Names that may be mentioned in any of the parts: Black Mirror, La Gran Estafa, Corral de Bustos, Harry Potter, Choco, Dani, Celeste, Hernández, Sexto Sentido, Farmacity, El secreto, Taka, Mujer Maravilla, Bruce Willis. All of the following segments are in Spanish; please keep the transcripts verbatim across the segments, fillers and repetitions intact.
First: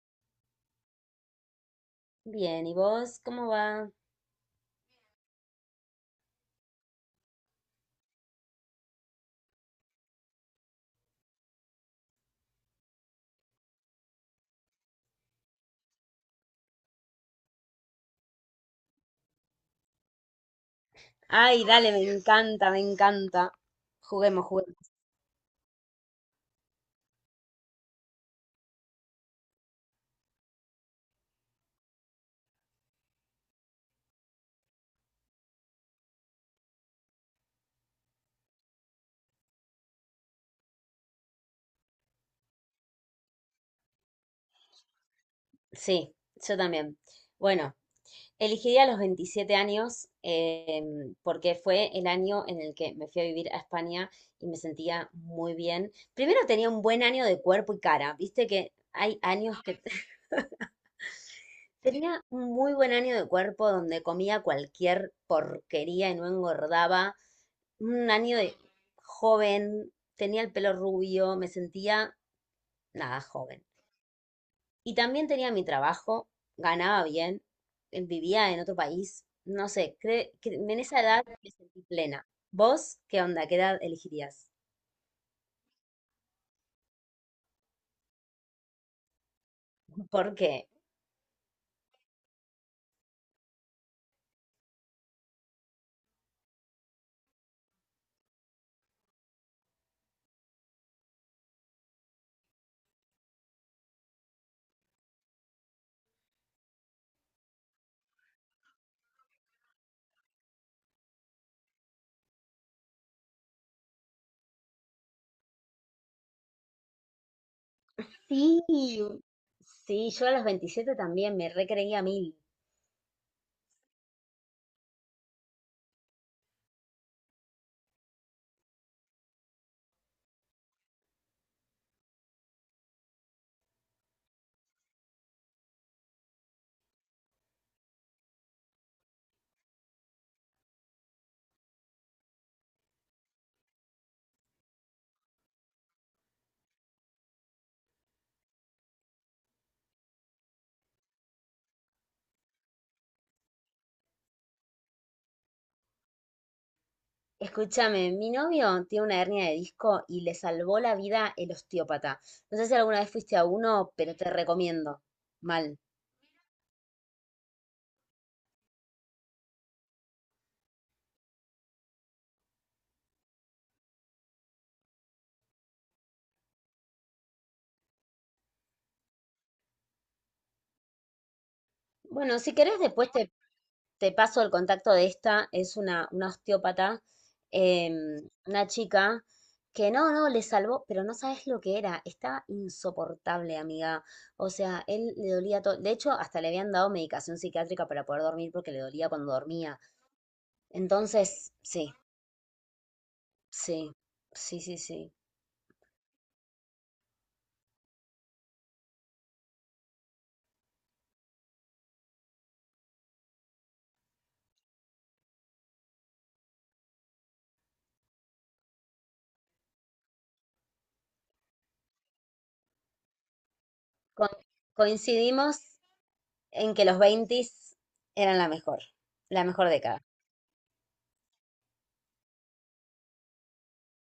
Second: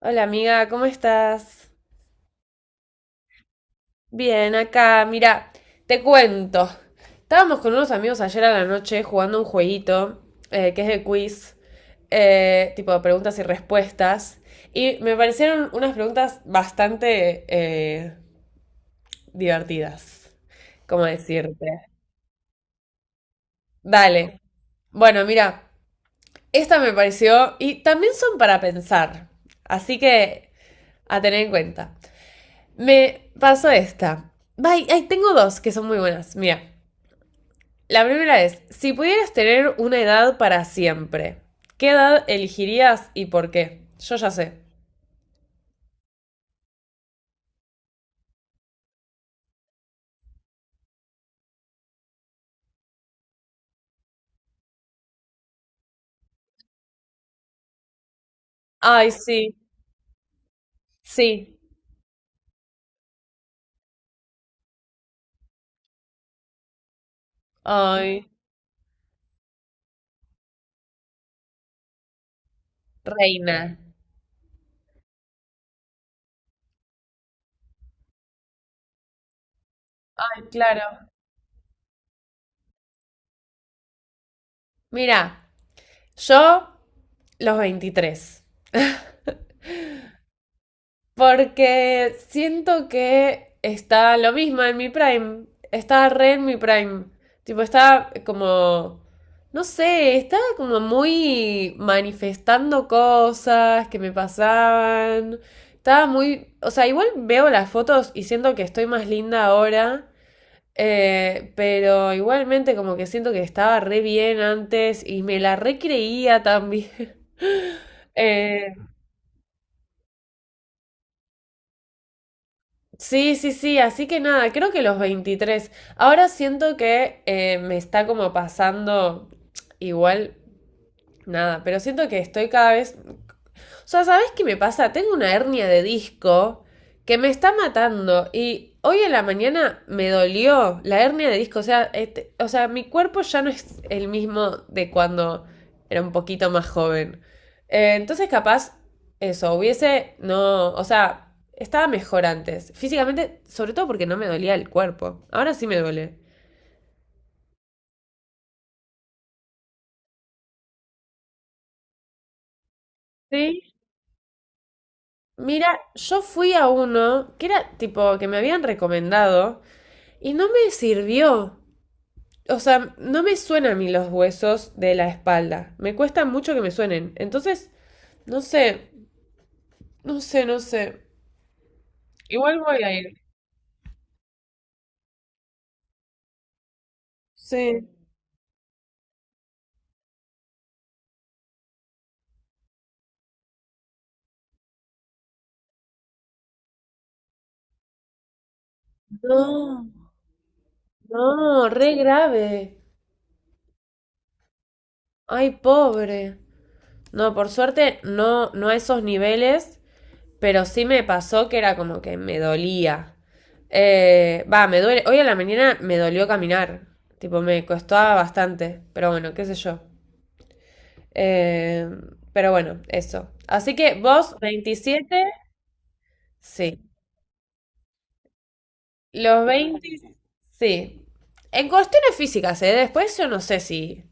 Hola amiga, ¿cómo estás? Bien, ¿y vos cómo va? Bien, acá, mira, te cuento. Estábamos con unos amigos ayer a la noche jugando un jueguito eh, que es de quiz, eh, tipo de preguntas y respuestas, y me parecieron unas preguntas bastante eh, divertidas, ¿cómo Ay, decirte? dale, me encanta, me encanta. Dale. Juguemos, juguemos. Bueno, mira, esta me pareció, y también son para pensar, así que a tener en cuenta. Me pasó esta. Ay, ay, tengo dos que son muy buenas. Mira, la primera es, si pudieras tener una edad para siempre, ¿qué edad elegirías y por qué? Yo ya sé. Sí, yo también. Bueno, elegiría los veintisiete años eh, porque fue el año en el que me fui a vivir a España y me sentía muy bien. Primero tenía un buen año de cuerpo y cara. Viste que Ay, hay sí, años que sí. tenía un muy buen año de cuerpo donde comía cualquier porquería y no engordaba. Un Ay, año de joven, tenía el pelo rubio, me sentía nada joven. reina. Y también tenía mi trabajo, ganaba bien, eh, vivía en otro país. No sé, cre- que en esa Claro. edad me sentí plena. ¿Vos qué onda? ¿Qué edad elegirías? Mira, yo los veintitrés. ¿Por qué? Porque siento que está lo mismo en mi prime. Está re en mi prime. Tipo, está como. No sé, está como muy manifestando cosas que me pasaban. Estaba muy. O sea, igual veo las fotos y siento que estoy más linda ahora. eh, pero igualmente como que siento que estaba re bien antes y me la re creía también. Eh, Sí, sí, yo a los veintisiete también me recreía mil. Sí, sí, sí, así que nada, creo que los veintitrés. Ahora siento que eh, me está como pasando igual, nada, pero siento que estoy cada vez, o sea, ¿sabes qué me pasa? Tengo una hernia de disco que me está matando y hoy en la mañana me dolió la hernia de disco. O sea, este- o sea, mi cuerpo ya no es el mismo de cuando era un poquito más joven. Eh, entonces, capaz, eso, hubiese, no, o sea, estaba mejor antes. Físicamente, sobre todo porque no me dolía el cuerpo. Ahora sí me duele. Escúchame, mi novio tiene una hernia de disco y le salvó la vida el osteópata. No sé si alguna vez fuiste a Sí. uno, pero te recomiendo. Mal. Mira, yo fui a uno que era tipo que me habían recomendado y no me sirvió. O sea, no me suenan a mí los huesos de la espalda. Me cuesta mucho que me suenen. Entonces, no sé, no sé, no sé. Bueno, si Igual querés, voy a ir. después te, te paso el contacto de esta. Es una, una osteópata, Sí. em, una chica que no, no le salvó, pero no sabes lo que era. Estaba insoportable, amiga. O sea, él le dolía todo. De hecho, hasta le habían dado medicación psiquiátrica para poder dormir porque le dolía cuando dormía. No, Entonces, no, sí, re grave. sí, sí, sí, sí. Ay, pobre. No, por suerte, no, no a esos niveles, pero sí me pasó que era como que me dolía. Eh, va, me duele. Hoy a la mañana me dolió caminar. Tipo, me costaba bastante. Pero bueno, qué sé yo. Eh, pero bueno, eso. Así que Con- vos, veintisiete, Coincidimos en sí. que los veinte eran la mejor, la Los mejor veinte, década. sí. En cuestiones físicas, ¿eh? Después yo no sé si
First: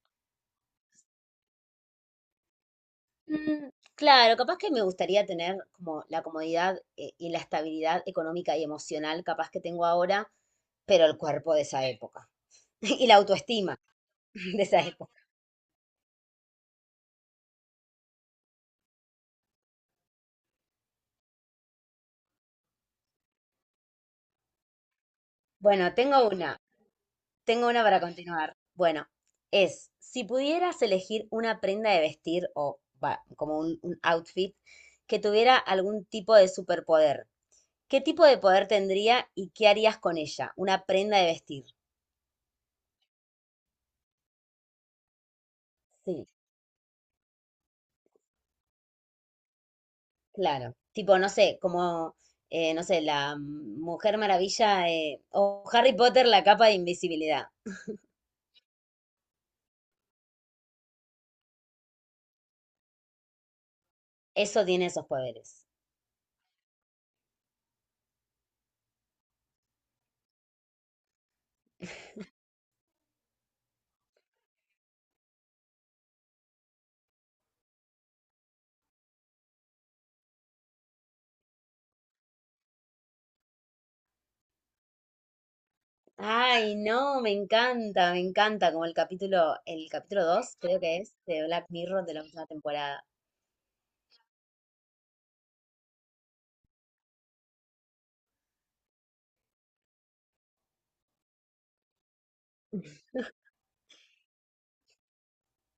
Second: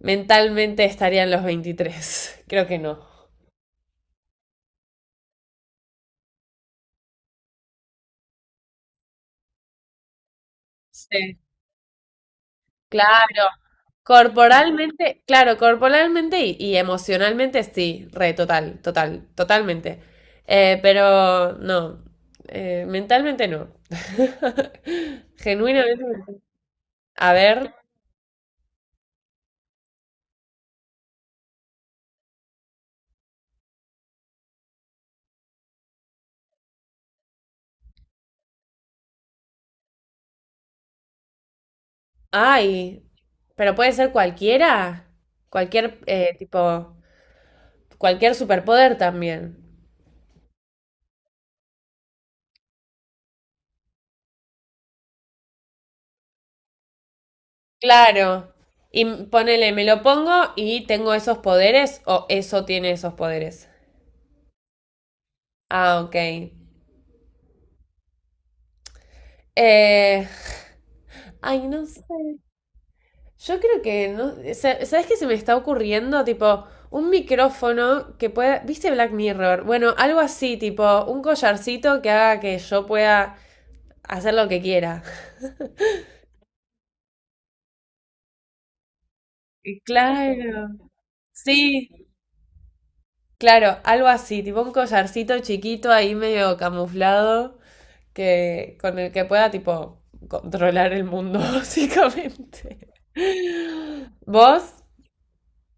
mentalmente estarían los veintitrés. Creo que no. Mm, claro, capaz que me gustaría tener como la comodidad eh, y la estabilidad económica y emocional capaz que tengo ahora, pero el Sí. cuerpo de esa época y la Claro. autoestima de esa época. Corporalmente, claro, corporalmente y, y emocionalmente sí, re, total, total, totalmente. Eh, pero no, eh, mentalmente no. Bueno, Genuinamente, no. tengo una, A tengo ver. una para continuar. Bueno, es, si pudieras elegir una prenda de vestir o va, como un, un outfit que tuviera algún tipo de superpoder, ¿qué tipo de poder tendría y qué harías con ella? Una prenda de vestir. Ay, pero puede ser cualquiera, cualquier Sí, eh, tipo, cualquier superpoder también. claro. Tipo, no sé, como, eh, no sé, la Mujer Maravilla eh, o Harry Potter, la capa de invisibilidad. Claro. Y m- ponele, me lo pongo y tengo esos poderes o eso tiene esos poderes. Eso tiene esos poderes. Ah, ok. Eh, ay, no sé. Yo creo que no. sa- ¿Sabes qué se me está ocurriendo? Tipo, un micrófono que pueda. ¿Viste Black Mirror? Bueno, algo así, tipo, un collarcito que haga que yo pueda hacer lo que quiera. Ay, no, me encanta, me encanta, como el capítulo, Y el capítulo dos, claro. creo que es, de Black Mirror Sí, de la última temporada. claro, algo así, tipo un collarcito chiquito ahí medio camuflado que con el que pueda tipo controlar el mundo básicamente. ¿Vos?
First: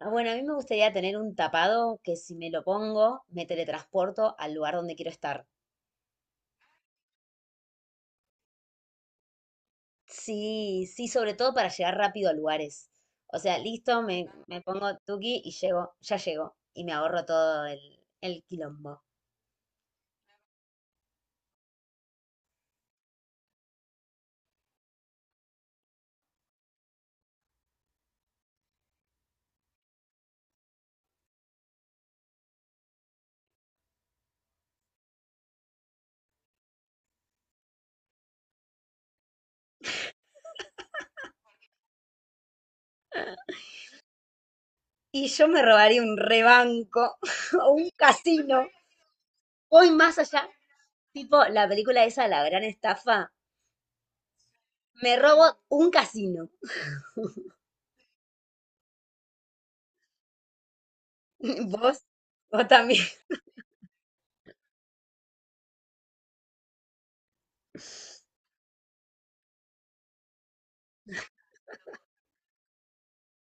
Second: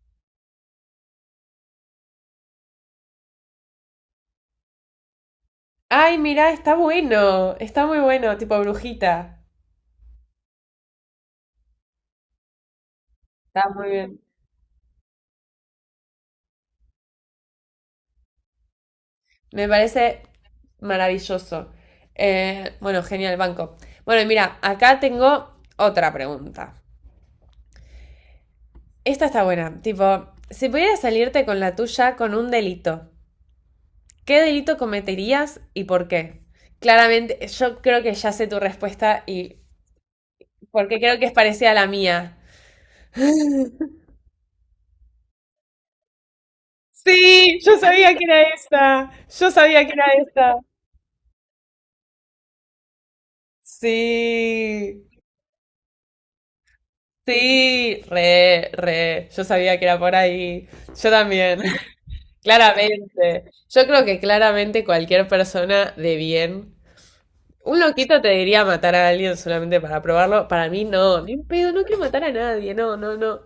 Ah, bueno, a mí me gustaría tener un tapado que si me lo pongo, me teletransporto al lugar donde quiero estar. Ay, mira, está bueno, está muy bueno, tipo brujita. Sí, sí, sobre todo para llegar rápido a lugares. O sea, Está muy listo, bien. me, me pongo tuki y llego, ya llego. Y me ahorro todo el, el quilombo. Me parece maravilloso. Eh, bueno, genial, banco. Bueno, y mira, acá tengo otra pregunta. Esta está buena, tipo, si pudieras salirte con la tuya con un delito. ¿Qué delito cometerías y por qué? Claramente, yo creo que ya sé tu respuesta, y porque creo que es parecida a la mía. Y yo me robaría un rebanco Sí, o yo un sabía que era casino. esta. Yo sabía Voy que era más allá, esta. tipo la película esa, La Gran Estafa. Sí, Me robo un casino. sí, re, re. Yo sabía que era por ahí. Yo también. Vos, vos también. Claramente. Yo creo que claramente cualquier persona de bien. Un loquito te diría matar a alguien solamente para probarlo. Para mí no, ni un pedo, no quiero matar a nadie, no, no, no.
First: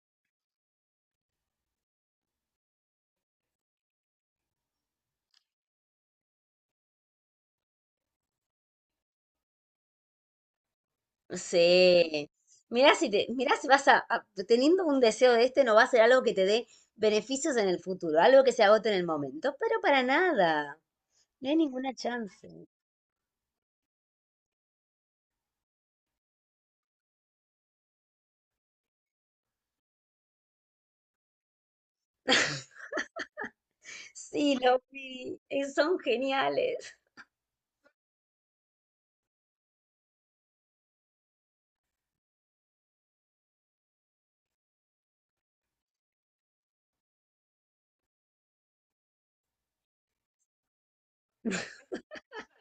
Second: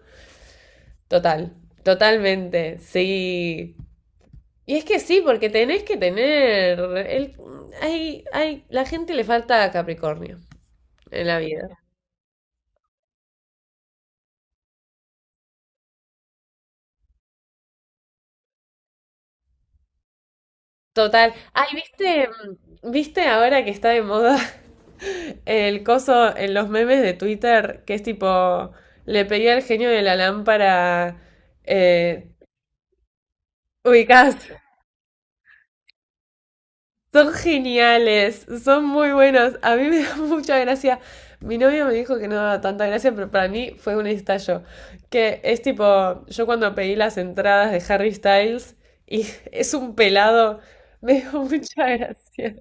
Total, totalmente, sí. Y es que sí, porque tenés que tener. El, hay, hay, la gente le falta Capricornio en la vida. Sí. Mirá si te, mirá si vas a, a- teniendo un deseo de este, no va a ser algo que te dé beneficios en el futuro, algo que se agote en el momento, pero para nada. Total. No hay Ay, ninguna ¿viste, chance. mm, viste ahora que está de moda el coso en los memes de Twitter? Que es tipo, le pedí al genio de la lámpara. Eh, ubicás. Sí, lo vi. eh, Son geniales. Son geniales, son muy buenos. A mí me da mucha gracia. Mi novia me dijo que no daba tanta gracia, pero para mí fue un estallo. Que es tipo, yo cuando pedí las entradas de Harry Styles y es un pelado, me dio mucha gracia.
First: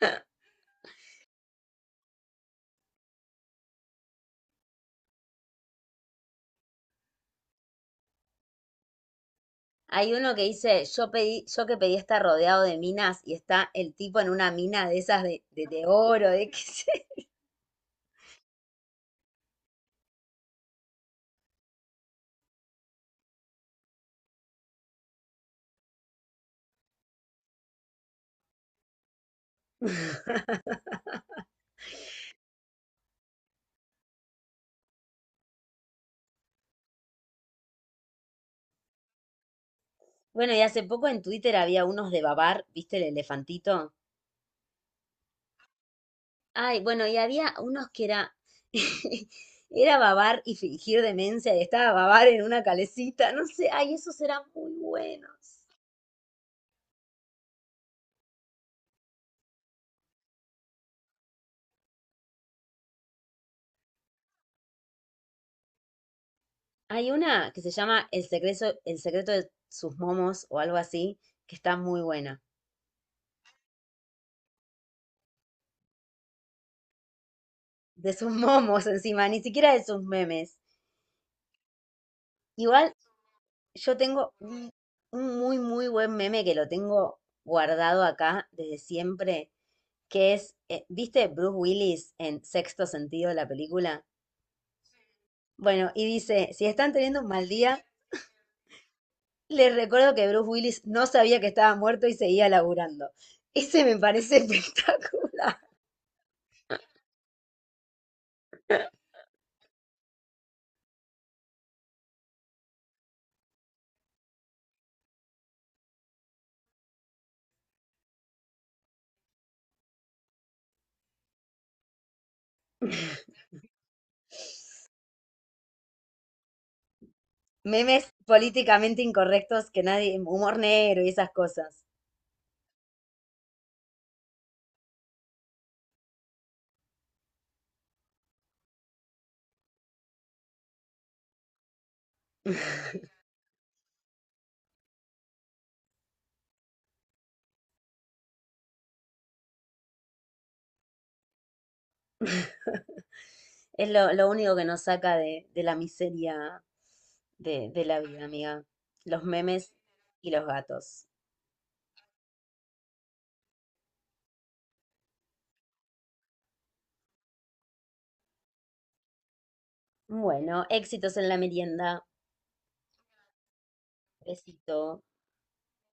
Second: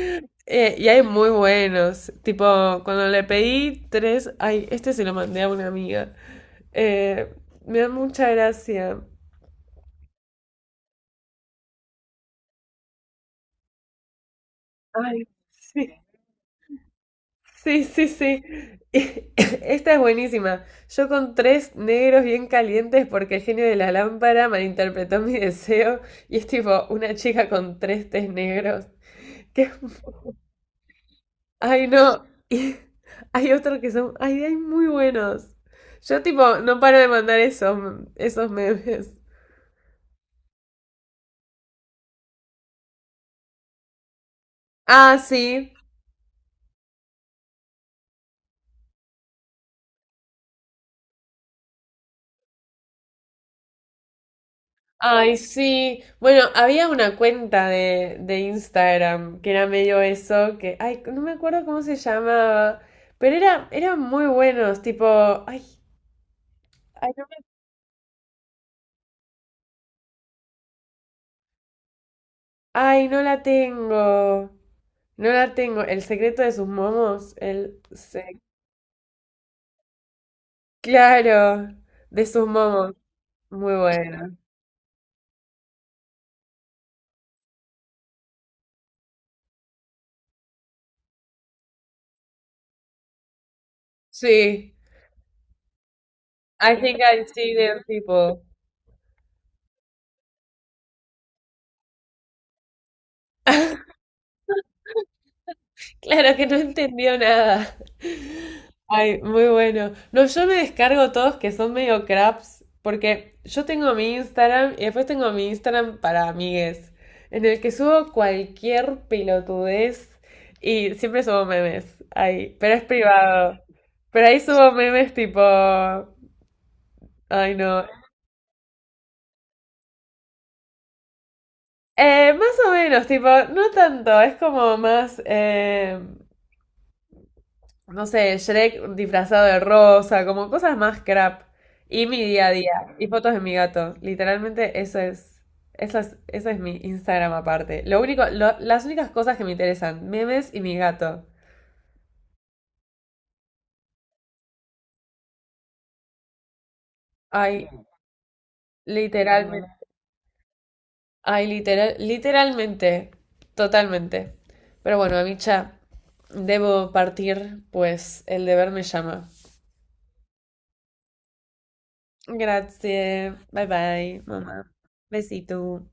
Eh, y hay muy buenos. Tipo, cuando le pedí tres, ay, este se lo mandé a una amiga. Eh, me da mucha gracia. Hay uno que dice, yo pedí, yo que pedí estar rodeado de minas y está el tipo en una mina de esas Ay, de, de, de sí. oro, de qué sé. Sí, sí, sí. Esta es buenísima. Yo con tres negros bien calientes porque el genio de la lámpara malinterpretó mi deseo y es tipo una chica con tres tés negros. Que es mu- Ay, no. Y hay otros que son… Ay, hay muy buenos. Yo tipo no paro de mandar esos, esos memes. Bueno, y hace poco en Twitter había unos de babar, ¿viste el elefantito? Ah, sí. Ay, bueno, y había unos que era, era babar y fingir demencia y estaba babar en una calecita, no sé, ay, esos eran muy buenos. Ay, sí. Bueno, había una cuenta de, de Instagram que era medio eso, que, ay, no me acuerdo cómo se llamaba, pero era, eran muy buenos, tipo, ay, Hay ay, no me- una que se llama El secreto, El secreto de sus momos o algo así, que está muy buena. ay, no la tengo, no la tengo. El secreto de sus momos, el, De sus se- momos encima, ni siquiera de sus memes. claro, de sus Igual momos, muy yo tengo bueno. un, un muy, muy buen meme que lo tengo guardado acá desde siempre, que es, eh, ¿viste Bruce Willis en Sexto Sentido, la película? Sí, Bueno, y dice, si I están think teniendo I un mal see them día, people. les recuerdo que Bruce Willis no sabía que estaba muerto y seguía laburando. Ese me parece espectacular. Claro que no entendió nada. Ay, muy bueno. No, yo me descargo todos que son medio craps, porque yo tengo mi Instagram y después tengo mi Instagram para amigues, en el que subo cualquier pelotudez y siempre subo memes. Ay, pero es privado. Pero ahí subo memes tipo, ay no. Memes políticamente incorrectos que nadie, humor negro y esas cosas. Eh, más o menos, tipo, no tanto, es como más em, no sé, Shrek disfrazado de rosa, como cosas más crap. Y mi día a día, y fotos de mi gato. Literalmente eso es, eso es, eso es mi Instagram aparte. Lo único, lo- las únicas cosas que me interesan, memes y mi gato. Es lo, lo único que nos saca de, de la miseria Ay, de, de la vida, amiga. Los literalmente, memes y los gatos. ay, literal, literalmente, totalmente. Pero bueno, Amicha, debo partir, pues el deber me llama. Bueno, éxitos en la merienda. Gracias. Bye bye, mamá. Besito. Besito.